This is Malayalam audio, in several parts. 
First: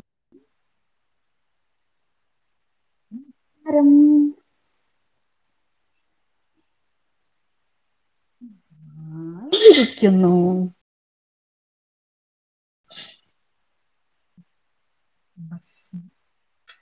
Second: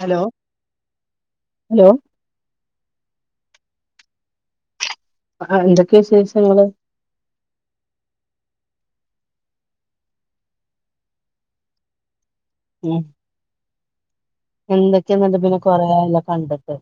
ഹലോ ഹലോ നമസ്കാരം ആഹ് എന്തൊക്കെയാ വിശേഷങ്ങള് ഞാൻ ഇവിടിരിക്കുന്നു ഉം എന്തൊക്കെയാന്നിട്ട് പിന്നെ കൊറേയായല്ലോ കണ്ടിട്ട്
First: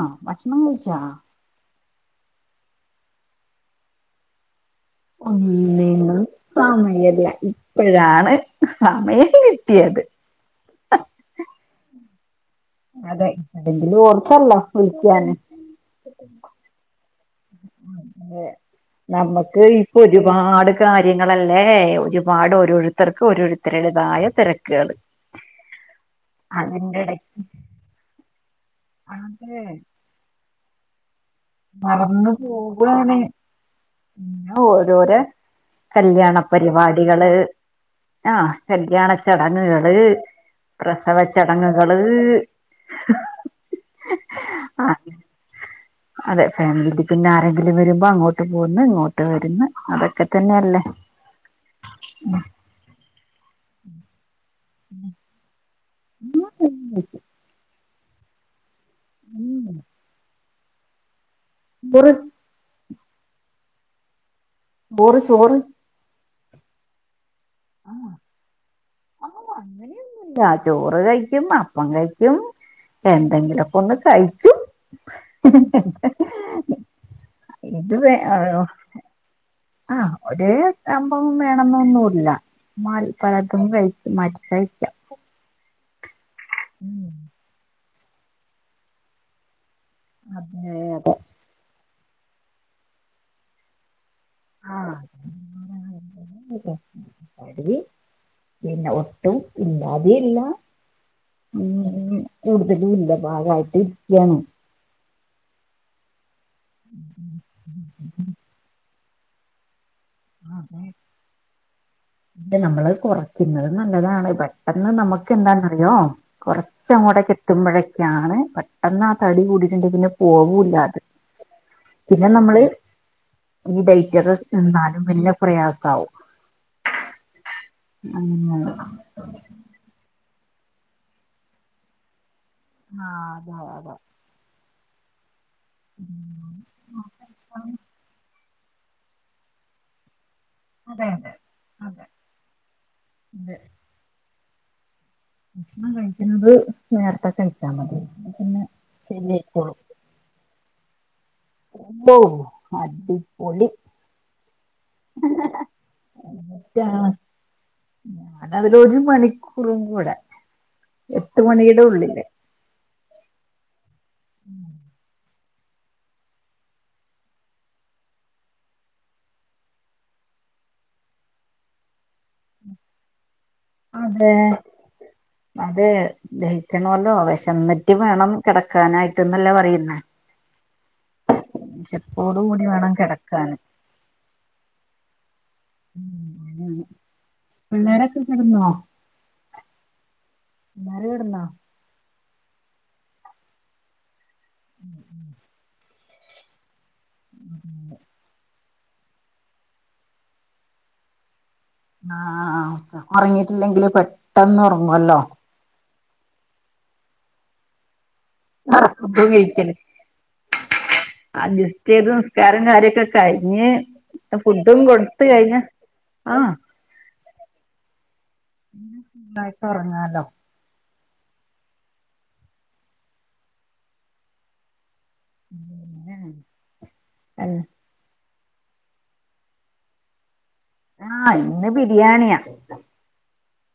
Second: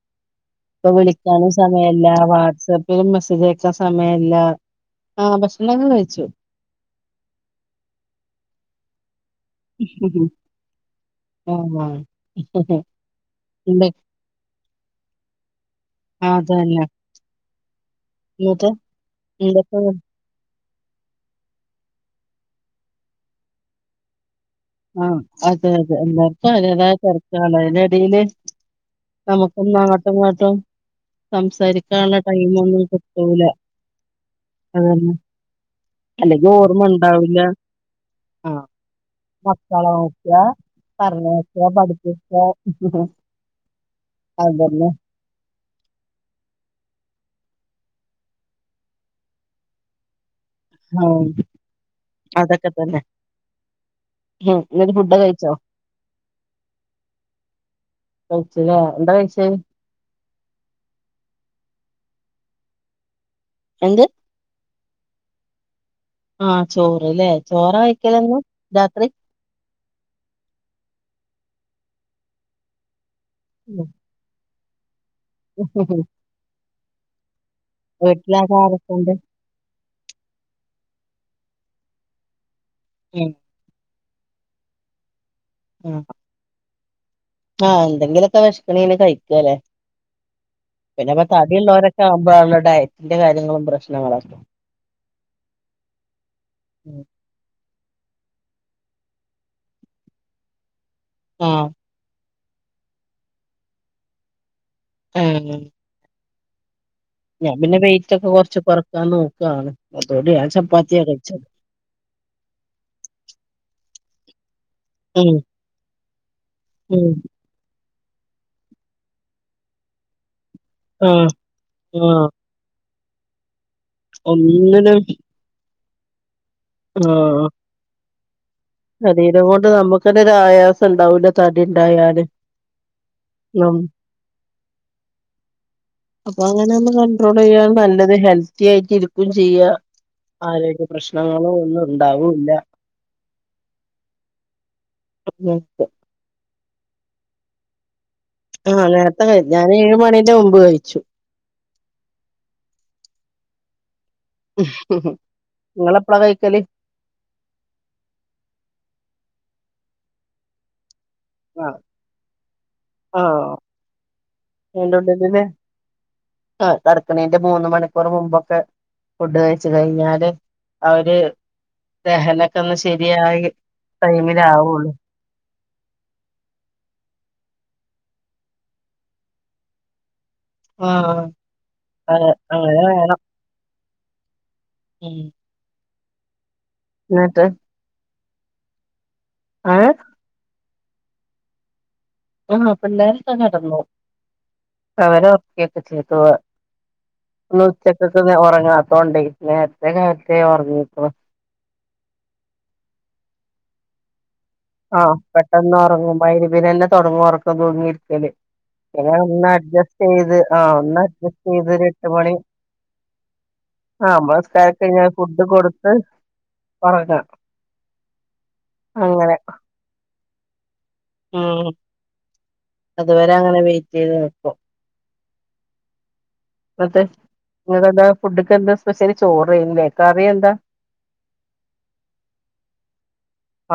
ആ ഭക്ഷണം ഇപ്പൊ കഴിച്ചാ വിളിക്കാണ് സമയല്ല വാട്സ് ആപ്പിലും മെസ്സേജ് ആയക്കാൻ സമയില്ല ആഹ് ഭക്ഷണം ഒക്കെ കഴിച്ചു സമയ്യല്ല ഇപ്പോഴാണ് സമയം കി ആന്നോ അതെ അതെങ്കിലും ഓർത്തല്ലോ വിളിക്കാന് അതന്നെ അതെ എന്നിട്ട് നമ്മുക്ക് എന്തൊക്കെ ഇപ്പൊ ഒരുപാട് കാര്യങ്ങളല്ലേ ഒരുപാട് ഓരോരുത്തർക്ക് ഓരുത്തരുടേതായ തിരക്ക് ആഹ് അതെ അതെ എല്ലാർക്കും അവരുടേതായ അതിന്റെ ഇടയ്ക്ക് തെരക്കലാണ് അതിനെടയില് നമുക്കെന്ന അങ്ങോട്ടും ഇങ്ങോട്ടും സംസാരിക്കാനുള്ള മറന്ന് ടൈം ഒന്നും പോവാണ് കിട്ടൂല പിന്നെ അതന്നെ ഓരോരെ കല്ല്യാണ അല്ലെങ്കിൽ ഓർമ്മ പരിപാടികള് ഉണ്ടാവില്ല ആഹ് കല്യാണ ചടങ്ങുകള് മക്കളെനോക്ക പറഞ്ഞയക്ക പ്രസവച്ചടങ്ങുകള് പടുപ്പിക്ക അതന്നെ ആഹ് അതെ ഫാമിലിൽ പിന്നെ ആരെങ്കിലും വരുമ്പോ അങ്ങോട്ട് പോന്നു ഇങ്ങോട്ട് വരുന്ന് അതൊക്കെ തന്നെയല്ലേ ആഹ് അതൊക്കെ തന്നെ ഉം എല്ലാരും ഫുഡ് കഴിച്ചോ [unintelligible] കഴിച്ചല്ലോ എന്താ കഴിച്ച് ഉം ചോറ് എന്ത്? ബോറ് ചോറ് ആഹ് ചോറ്ല്ലേ ചോറാ കഴിക്കലെന്നും രാത്രി. ആഹ് അങ്ങനെയൊന്നുല്ല ചോറ് കഴിക്കും അപ്പം കഴിക്കും. എന്തെങ്കിലുക്കെ ഉം. ഒന്ന് കഴിക്കും ഇത് വേ വീട്ടിലാകെ ആരെക്കൊണ്ട്? ആഹ് ഒരേ സംഭവം വേണംന്നൊന്നുല്ല മാൽ ഉം പഴം ചിക്കൻ കഴിച്ച് മര്തായിര്ക്ക ഉം ഉം ആഹ് എന്തെങ്കിലൊക്കെ വെശക്കണേന് കഴിക്കല്ലെ അതെ അതെ പിന്നെപ്പൊ തടിള്ളോരൊക്കെ ആവുമ്പഴാണല്ലോ ഡയറ്റിന്റെ കാര്യങ്ങളും പ്രശ്നങ്ങളൊക്കെ [unintelligible] പിന്നെ ഒട്ടും ഇല്ലാതെയില്ല ആഹ് ഉം കൂടുതലും ഇല്ല പാകായിട്ടിരിക്കാണ്. ഏഹ് ഞാൻ പിന്നെ വെയിറ്റൊക്കെ കൊറച്ച് കൊറക്കാനോക്കാണ് അതോണ്ട് ഞാൻ ചപ്പാത്തിയാ കഴിച്ചത്. ദെ നമ്മള് കുറയ്ക്കുന്നത് നല്ലതാണ് പ കന്ന് ഉം നമുക്ക് എന്താന്നറിയോ ഉം കൊറച്ചങ്ങോട്ടെക്ക ത്തുമ്പോഴേക്കാണ് പെട്ടെന്ന് ആ തടി കൂടിട്ട്ണ്ടങ്കില് പോകൂല്ല. ഏഹ് ആഹ് ഈ ഡൈറ്റൊക്ക ഒന്നിനും ന്നാലും പിന്നെ പ്രയാസാവും ആഹ് അങ്ങനെ ശരീരം കൊണ്ട് നമുക്ക്ന്നെ ഒരു ആയാസം ണ്ടാവൂല തടിണ്ടായാല്. ആഹ് അതെ അതെ അപ്പൊ അങ്ങനെ ഒന്ന് കണ്ട്രോളയ്യാ നല്ലത് ഹെൽത്തി ആയിട്ട് ഇരിക്കും ചെയ്യാ. ആരോഗ്യ അതെ അതെ പ്രശ്നങ്ങളോ ഒന്നും അതെ അതെ ഉണ്ടാവൂല്ല. നേരത്തെ ഭഷ്ണം കഴിക്ക്‌ന്നത് നേര്ത്തെ കഴിച്ചാ മതി. പിന്നെ ആഹ് നേരത്തെ ക ശരിയായിക്കോളും ഞാനേഴ് മണിന്റെ മുമ്പ് കഴിച്ചു. ഉവ്വോ അടിപൊളി. മ്ഹ്ഹ് നിങ്ങള എപ്പളാ കഴിക്കല്? റ്റാണ് ഞാനതിലൊരു മണിക്കൂറും കൂടെ. എട്ട് മണിടെ ഉള്ളില്. ആഹ് [unintelligible] ആഹ് കടക്കണിന്റെ മൂന്ന് മണിക്കൂർ മുമ്പൊക്കെ. ഫുഡ് കഴച്ച് കഴിഞ്ഞാല് ആ ഒര് ദഹനൊക്കെ ഒന്ന് ശരിയായി. അതെ ടൈമിലാവുള്ളൂ അതെ ദഹിക്കണോല്ലോ വിശന്നിട്ട് വേണം കിടക്കാനായിട്ട്ന്നല്ലേ പറയുന്നേ. ആഹ് വിശപ്പോടുകൂടി വേണം കിടക്കാന്. ഏഹ് [unintelligible] ന്നട്ട് പിള്ളേരൊക്കെ കെടന്നോ? അഏഹ് ളാര്കട്ന്നോ ആഹ്‌ പിള്ളേരൊക്കെ കടന്നു അവര ഒർക്കിയൊക്കെ ചെയ്തുവ ന്ന് ഉച്ചകൊക്കെ ഒറങ്ങാത്തോണ്ടേ നേരത്തെ കാലത്തെ ഒറങ്ങിക്ണ് ആഹ്‌ ആഹ് ആഹ് ച്ചക്ക്‌ ഒറങ്ങിട്ടില്ലെങ്കില് പെട്ടെന്ന് ഒറ ആഹ്‌ പെട്ടെന്ന് ഒറങ്ങും മൈരിബ്നെന്നെ തൊടങ്ങും ഒറക്കം തൂങ്ങി ഇരിക്കല് പിനെ ഫുഡും ഒന്ന് കഴിക്കല് അഡ്ജസ്റ്റെയ്ത് ആഹ്‌ ഒന്ന് അഡ്ജസ്റ്റെയത് അഡ്ജസ്റ്റ് ഒരട്ട് ചെയ്ത് മണി നിസ്കാരം കാര്യൊക്കെ കഴിഞ്ഞ് ആഹ്‌ മ്മളെ ഫുഡും സ്ക്കാരൊക്കെ കഴിഞ്ഞാ കൊടുത്ത് ഫുഡ് കഴിഞ്ഞ കൊടുത്ത് ആ ഒറങ്ങാ കായിട്ടൊറങ്ങാലോ ഉം അതുവരെ അങ്ങനെ വെയിറ്റീത് നിക്കും [unintelligible] ന്ന്ട്ട് ഇന്ന്ട്ടെതാ ഫുഡ്ക്കെന്താ സ്പെഷ്യല് ചോറേനിലേ കറി എന്താ ആഹ് ഇന്ന് ബിരിയാണിയാ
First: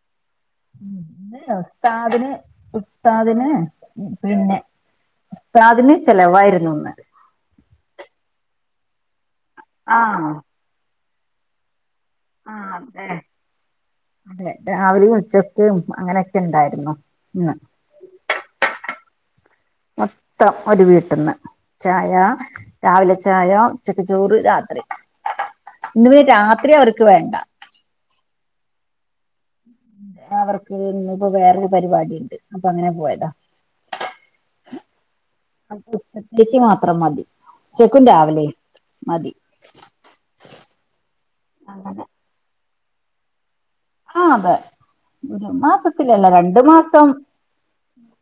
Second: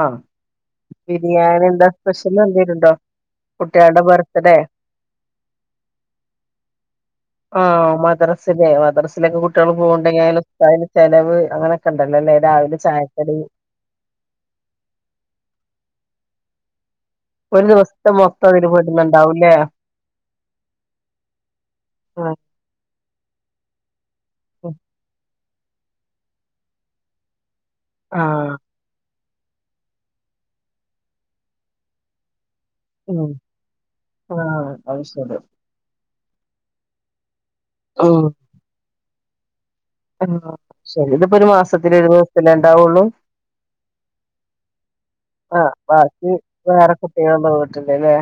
ആഹ്‌ ഇന്ന് ബിരിയാണി എന്താ ഉസ്താദിന് സ്പെഷ്യലെന്തേലുണ്ടോ ഉസ്താദിന് കുട്ട്യാള്ടെ ബർത്ത്ഡേ പിന്നെ ഉസ്താദിന് ചെലവായിരുന്നു ഇന്ന് ആഹ്‌ മദ്റസ് ലെ മദ്റസിലേക്ക് കുട്ട്യാള് പോവ്ണ്ടെങ്കി ആഹ് അയിലെ ഉസ്താതിന് ചെലവ് അങ്ങനെ ക്കെ ഇണ്ടലോല്ലേ രാവിലെ ചായക്കടി അങ്ങനെ രാവിലിം ഉച്ചക്കും അങ്ങനെക്കെ ഇണ്ടാരുന്നു ഒര് ദിവസ്ത്ത മൊത്തം അതില് പെട്ണ് ണ്ടാവുല്ലെ മൊത്തം ഒരു വീട്ട്ന്ന് ചായ ആഹ് രാവില ച്ചായ ഉച്ചക്ക് ചോറ് രാത്രി ഇന്ന് രാത്രി അവർക്ക് വേണ്ട ആഹ്‌ ഇന്ന് അവർക്ക് ഇന്ന്പ്പൊ വേറൊരു പരിവാടി ഇണ്ട് അപ്പ അങ്ങനെ പോയതാ ഉം ആഹ് അത് ശരി അപ്പൊ ഉച്ചതേക്ക് മാത്രം മതി ഉച്ചക്കും രാവിലിം മതി ആഹ്‌ ശരി ഇത്പ്പോ ഒരു മാസത്തില് ഒരു ദിവസല്ലെ ഇണ്ടാവൊള്ളു ആഹ്‌ അതെ ഒരു മാസത്തിലല്ല ബാക്കി രണ്ട് വേറെ മാസം കുട്ടികളുടെ വീട്ടിലല്ലേ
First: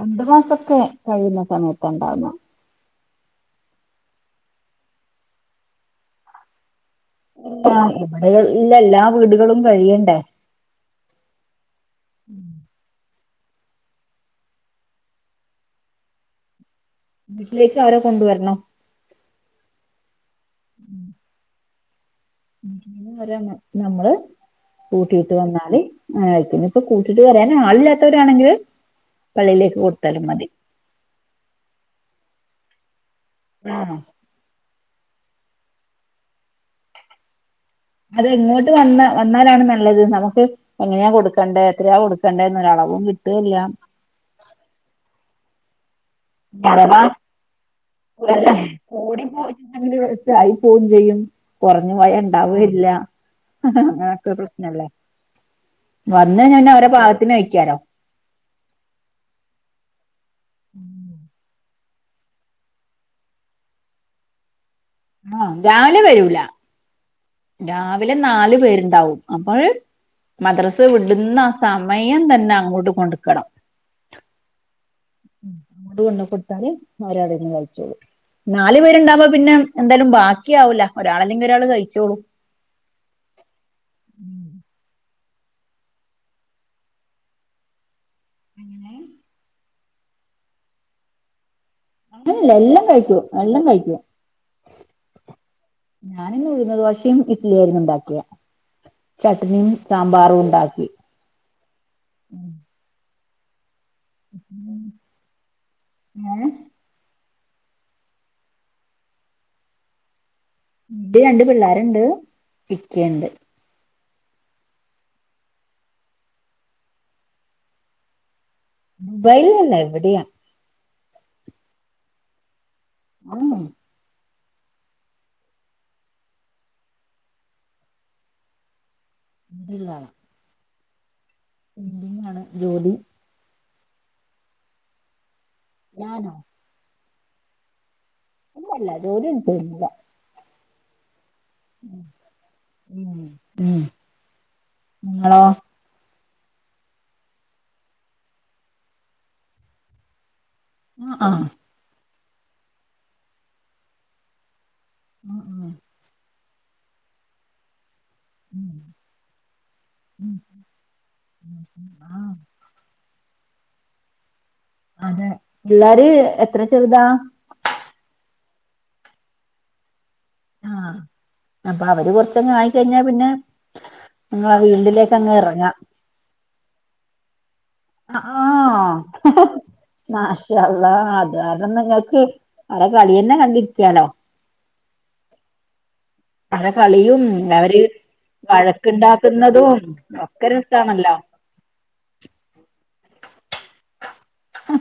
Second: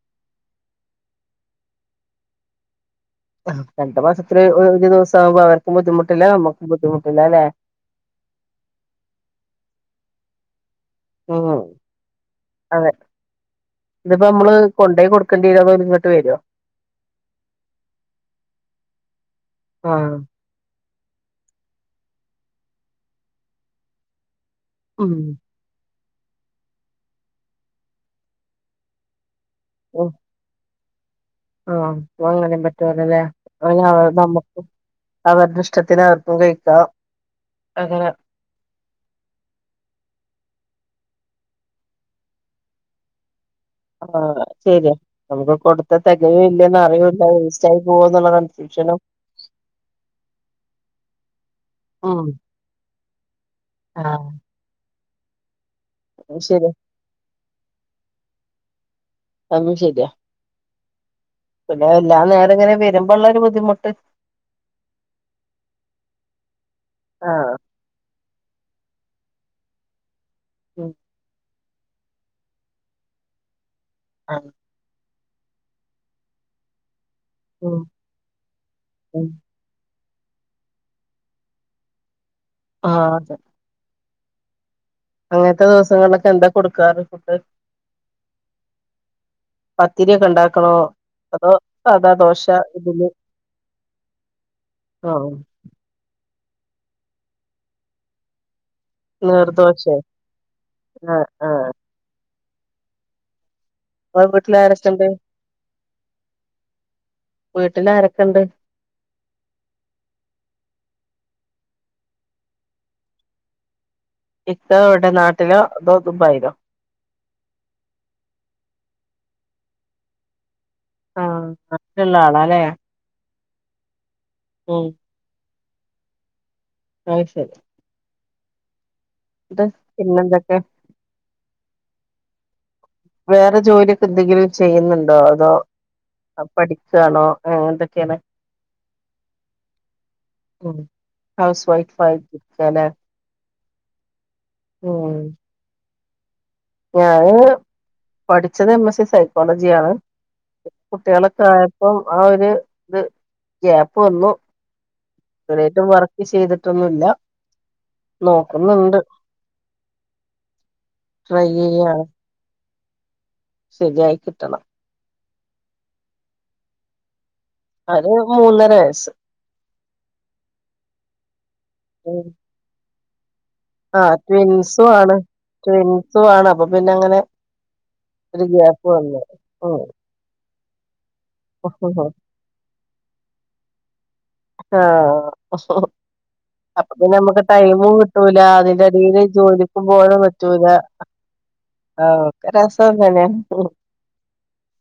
രണ്ട് മാസൊക്കെ കഴിയുന്ന സമയത്ത ഇണ്ടാ ആഹ് രണ്ട് മാസത്തില് ഒരു ഒരു ദിവസാവുബോ അവർക്കും ബുദ്ധിമുട്ടില്ല നമ്മക്കും ബുദ്ധിമുട്ടില്ലല്ലേ ആഹ് ഇവിടെ ഇല്ല എല്ലാ വീട്കളും കഴിയണ്ടേ ഉം അതെ ഇത്പ്പോ നമ്മള് കൊണ്ടേയി കൊടുക്കണ്ടേരോ അതോ ഓല് ഇങ്ങട്ട് വെരോ വീട്ടിലേക്ക് അവരെ കൊണ്ടുവര്ണം ആഹ്‌ മ് അവരെ നമ്മള് ഉം കൂട്ടീട്ട് വന്നാല് മേ പിന്നെ ഇപ്പോ കൂട്ടിട്ട് വരാന് ആളില്ലാത്തവരാണെങ്കില് പള്ളിയിലേക്ക് കൊടുത്താലും മതി ആഹ്‌ അപ്പോ അങ്ങനിം പറ്റൊലൊല്ലേ ആ അതാ നമ്മ അവര്ടെ ഇഷ്ടത്തിന് അവർക്കും കഴിക്കാം അങ്ങനെ ഇത് ഇങ്ങോട്ട് വന്ന് വന്നാലാണ് നല്ലത് നമുക്ക് എങ്ങനെയാ കൊടുക്കെണ്ടേ എത്രയാ കൊടുക്കെണ്ടേ എന്നരളവും കിട്ടേല്ല്യ ആഹ്‌ ശെര്യാ നമുക്ക് കൊടു ഇഞ് അഥവാ പോവോന്നുള്ള വല്ല കൺഫ്യൂഷനും കൂടി പോയിട്ട്ണ്ടെങ്കി വേസ്റ്റ് ആയിപോവും ചെയ്യും കൊറഞ്ഞു പോയാ ഉം ഇണ്ടാവേല്ല ആഹ് അങ്ങനൊക്കെ ന്നലേ വന്ന് അത് കഴിഞ്ഞ പിന്നെ ശരിയാ ഓര പാകത്തിന് കഴിക്കാലോ അതും ശെര്യ ഉം പിന്നെ എല്ലാ നേരം ഇങ്ങനെ വെരുബള്ളരു ബുദ്ധിമുട്ട് ആഹ്‌ രാവിലെ വരൂല ആഹ് രാവിലെ നാല് പേര്ണ്ടാവും അപ്പഴ് മദ്രസ് വിട്ന്ന ആ സമയം തെന്നെ അങ്ങോട്ട് കൊട്ക്കണം ആഹ് ഉം കൊണ്ടു കൊടുത്താല് ഓരവടെ ഉം കഴിച്ചോളും നാല് പേര്ണ്ടാവുമ്പൊ ഉം പിന്നെ എന്താലും ബാക്കിയാവുല്ല ഒരാളെല്ലെങ്കി ഒരാള് കഴിച്ചോളും ആഹ് അതെ അങ്ങൻത്തെ ദിവസങ്ങളിലൊക്കെ എന്താ കൊടുക്കാറ് ഫുഡ് എങ്നെ പത്തിരിയൊക്കെണ്ടാക്കണോ? അതോ സാധാ ദോശ, എല്ലാം ഇഡ്ഢിലി കഴിക്കും എല്ലാം കഴിക്കും ആഹ് ഞാനിന്ന് ഉഴുന്ന് ദോശിം ഇഡ്ലിയേരുന്നു ഉണ്ടാക്ക്യേ. ചട്നിം നീർദോശേ സാമ്പാറും ഉണ്ടാക്കി. ആഹ് ആഹ് ഇങ്ങളെ വീട്ടിലാരൊക്കെണ്ട്? ഏഹ് വീട്ടിലാരൊക്കെണ്ട്? ഇണ്ട് രണ്ട് പിള്ളേര്ണ്ട് ഇക്കീണ്ട്. ഇക്ക എവടെ നാട്ടിലോ അതോ ദുബായിലോ? ദുബായിലല്ല ഇവിടെയാ. ആഹ് നാട്ടില്ള്ള ആളാല്ലേ. ഊംഉം ഉം ആയ്ശരി ന്ന്ട്ട് പിന്നെന്തൊക്കെ? പെയിൻ്റിങാണ് ജോലി. വേറെ ജോലിയൊക്കെ എന്തെങ്കിലും ചെയ്യുന്നുണ്ടോ അതോ. ഞാനൊ? പഠിക്കാണോ അങ്ങനെന്തൊക്കേണ്? ഇല്ലല്ല ജോലിയൊന്നും ചെയ്യ്ണില്ല. ഉം ഹൗസ് വൈഫ് ഉം ആയിട്ട് ഇരിക്കാല്ലേ ഉം ഉം ങ്ങളോ? ഞാനിങ്ങനെ പഠിച്ചത് എം എസ് സി സൈക്കോളജിയാണ്. ആ ആ കുട്ടികളൊക്കായ പ്പൊം ആ ഒരു ത് ഗ്യാപ്പ് വന്നു. ആ ആ ഇത്രായിറ്റും വർക്ക് ചെയ്ത് ട്ടൊന്നുല്ല ഉം നോക്കുന്നുണ്ട്. ഉം ട്രൈ ചെയ്യാണ്. ആ സെര്യായി കിട്ടണം. അതെ പിള്ളാര് എത്ര ചെറ്താ? അത് മൂന്നര വയസ്സ്. ആഹ്. അപ്പ അവര് ഉം കൊറച്ചങ്ങ് ആയിക്കഴിഞ്ഞാ പിന്നെ ആഹ് നിങ്ങളെ ട്വിൻസു ഫീൽഡിലേക്ക് ആണ് അങ്ങ് ഇറങ്ങാം ട്വിൻസു ആണ്. അപ്പൊ പിന്നങ്ങനെ ഒരു ഗ്യാപ്പ് വന്ന്ണ് ഉം മാശാ അള്ളാ. അത് കാരണം ആഹ് നിങ്ങക്ക് ഓരെ കളിയെന്നെ കണ്ടിരിക്ക്യാലോ. ആഹ്. അവരെ അപ്പ പിന്നെ കളിയും നമ്മക്ക് അവര് ടൈമും കിട്ടൂല അതിന്റെടീല് വഴക്കുണ്ടാക്കുന്നതും ജോലിക്ക് പോവലും ഒക്കെ പറ്റൂല. രസാണല്ലോ ആഹ് ഒക്കെ രസം തന്നേണ്.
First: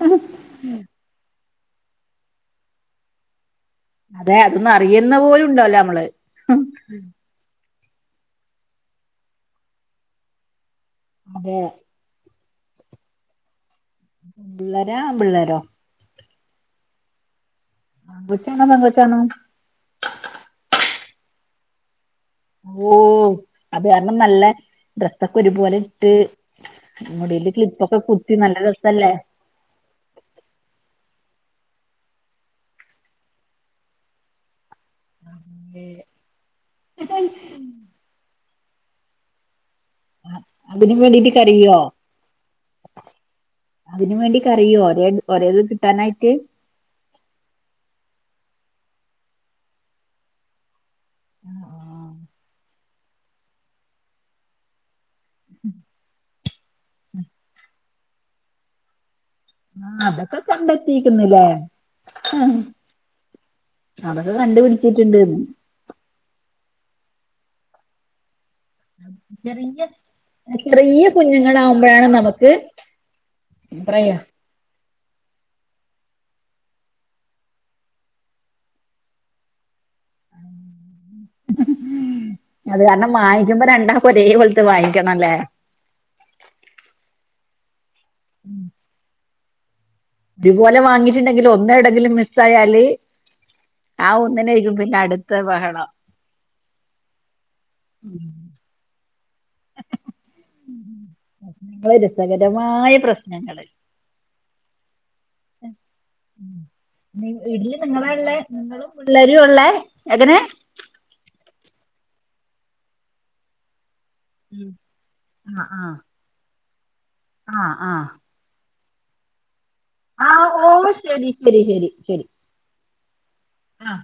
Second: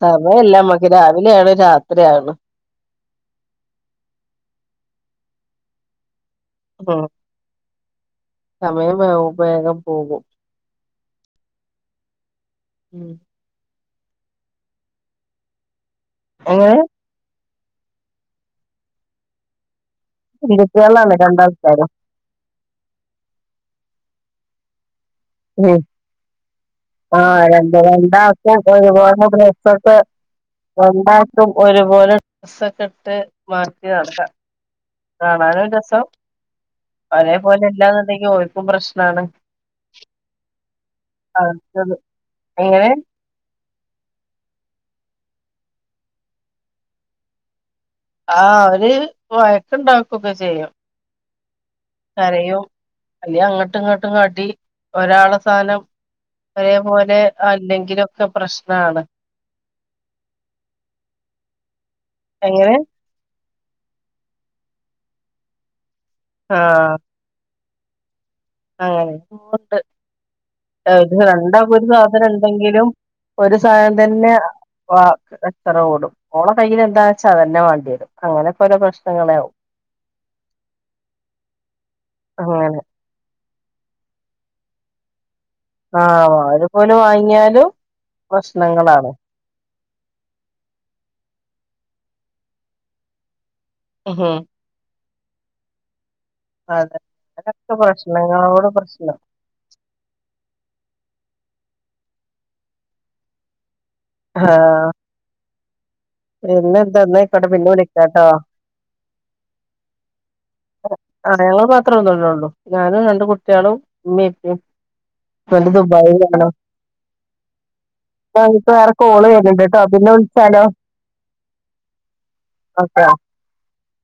സമയല്ല നമ്മക്ക് രാവിലേണ് രാത്രിയാവ്ണ്. അതെ. അതൊന്നറിയെന്നെ പോലുണ്ടാവില്ല നമ്മള്. ഉം സമയം ബേഗും ബേഗം പോകും അതെ ഉം പെമ്പിള്ളേരാ ആൺപിള്ളേരോ? എങ്ങനെ? ആങ്കൊച്ചാണോ പെങ്കൊച്ചാണോ? പെങ്കുട്ട്യേളാണ് രണ്ടാൾക്കാരും. ഓ അത് കാരണം നല്ല ഡ്രസ്സൊക്കെ ഒരുപോലെട്ട് ആ രണ്ട് രണ്ടാൾക്കും രസല്ലേ ഒരുപോലെ ഡ്രെസ്സ്ട്ട് ഒന്നായിട്ടും ഒരുപോലെ ഡസ്സക്കെ ഇട്ട് മാറ്റി നടക്കാം കാണാനും രസം ഒരേപോലെ ഇല്ലാന്നുണ്ടെങ്കിഓ ക്കും പ്രശ്നാണ് അതിന് വേണ്ടിട്ട് കരിയുവോ അവർക്കത് എങ്ങനെ അതിനന് വേണ്ടിക്ക് കരയോ ഒര ഒരേത് കിട്ടാനായിട്ട് ആഹ് അവര് വയക്കുണ്ടാക്കൊക്കെ ചെയ്യും [inaudible] കരയും അല്ല അങ്ങോട്ടും ഇങ്ങോട്ടും കാട്ടി ഒരാള സാധാനം ഒരേപോലെ അല്ലെങ്കിലൊക്കെ പ്രശ്നമാണ് ആഹ് അതൊക്കെ കണ്ടെത്തിക്കിന്നില്ലേ ഹ്‌ എങ്ങനെ അതൊക്കെ കണ്ടുപിടിച്ചിട്ടുണ്ട്ന്ന് ആഹ് അങ്ങനെ കോട്ട് ചെറിയ ചെറിയ രണ്ടാൾക്കും ഒരു കുഞ്ഞുങ്ങളാവുമ്പോഴാണ് സാധനം നമുക്ക് ഉണ്ടെങ്കിലും ഒരു സാധനം പറയാ തന്നെ വ എച്ചറ ഓടും ഓള കയ്ൽ എന്താ വെച്ചാ അത തന്നെ വേണ്ടിയത് അങ്ങനെ പല പ്രശ്നങ്ങളെ ആകും ഹ്‌ ഹ്‌ അങ്ങനെ അത് കാരണം വാങ്ങിക്കുമ്പോ രണ്ടാ ഒരേ പോലെ ലത്ത് വാങ്ങിക്കണംല്ലേ ആഹ് ഒര പോലെ വാങ്ങിയാലും പ്രശണങ്ങളാണ് ഇതുപോലെ വാങ്ങിട്ടുണ്ടെങ്കിൽ ഒന്ന എടങ്കിലും മിസ് ആയല് ആ ഉം ഒന്നിനായിരിക്കും പിന്നെ അടു ത്ത ബഹളം അതെ അതൊക്കെ പ്രശ്ണങ്ങളോടെ പ്രശ്നം വളരെ രസകരമായ പ്രശ്നങ്ങള് ഹ്‌ആഹ് എ ന്നായിക്കോട്ടെ പിന്നെ ഇല് നിങ്ങളെ വിളിക്കാട്ടോ ഉള്ള നിങ്ങളും പിള്ളേരും ഉള്ളേ എങ്ങനെ ആഹ് ഞങ്ങള്ൾ മാത്രമന്നോല്ലള്ളൂ ഞാനും രണ്ട് കുട്ടികളും ഉമ്മയും ഉപ്പയും ഉം. ഹസ്ബന്റ് ദുബായിലാണ് ആഹ് ആഹ് ആ ഇപ്പൊ വേറെ കോള് വരുന്നുണ്ട് പിന്നെവിളി ച്ചാലോ പ്പോ ശരി ശരി ശരി ശരി ഓക്കെ ആഹ്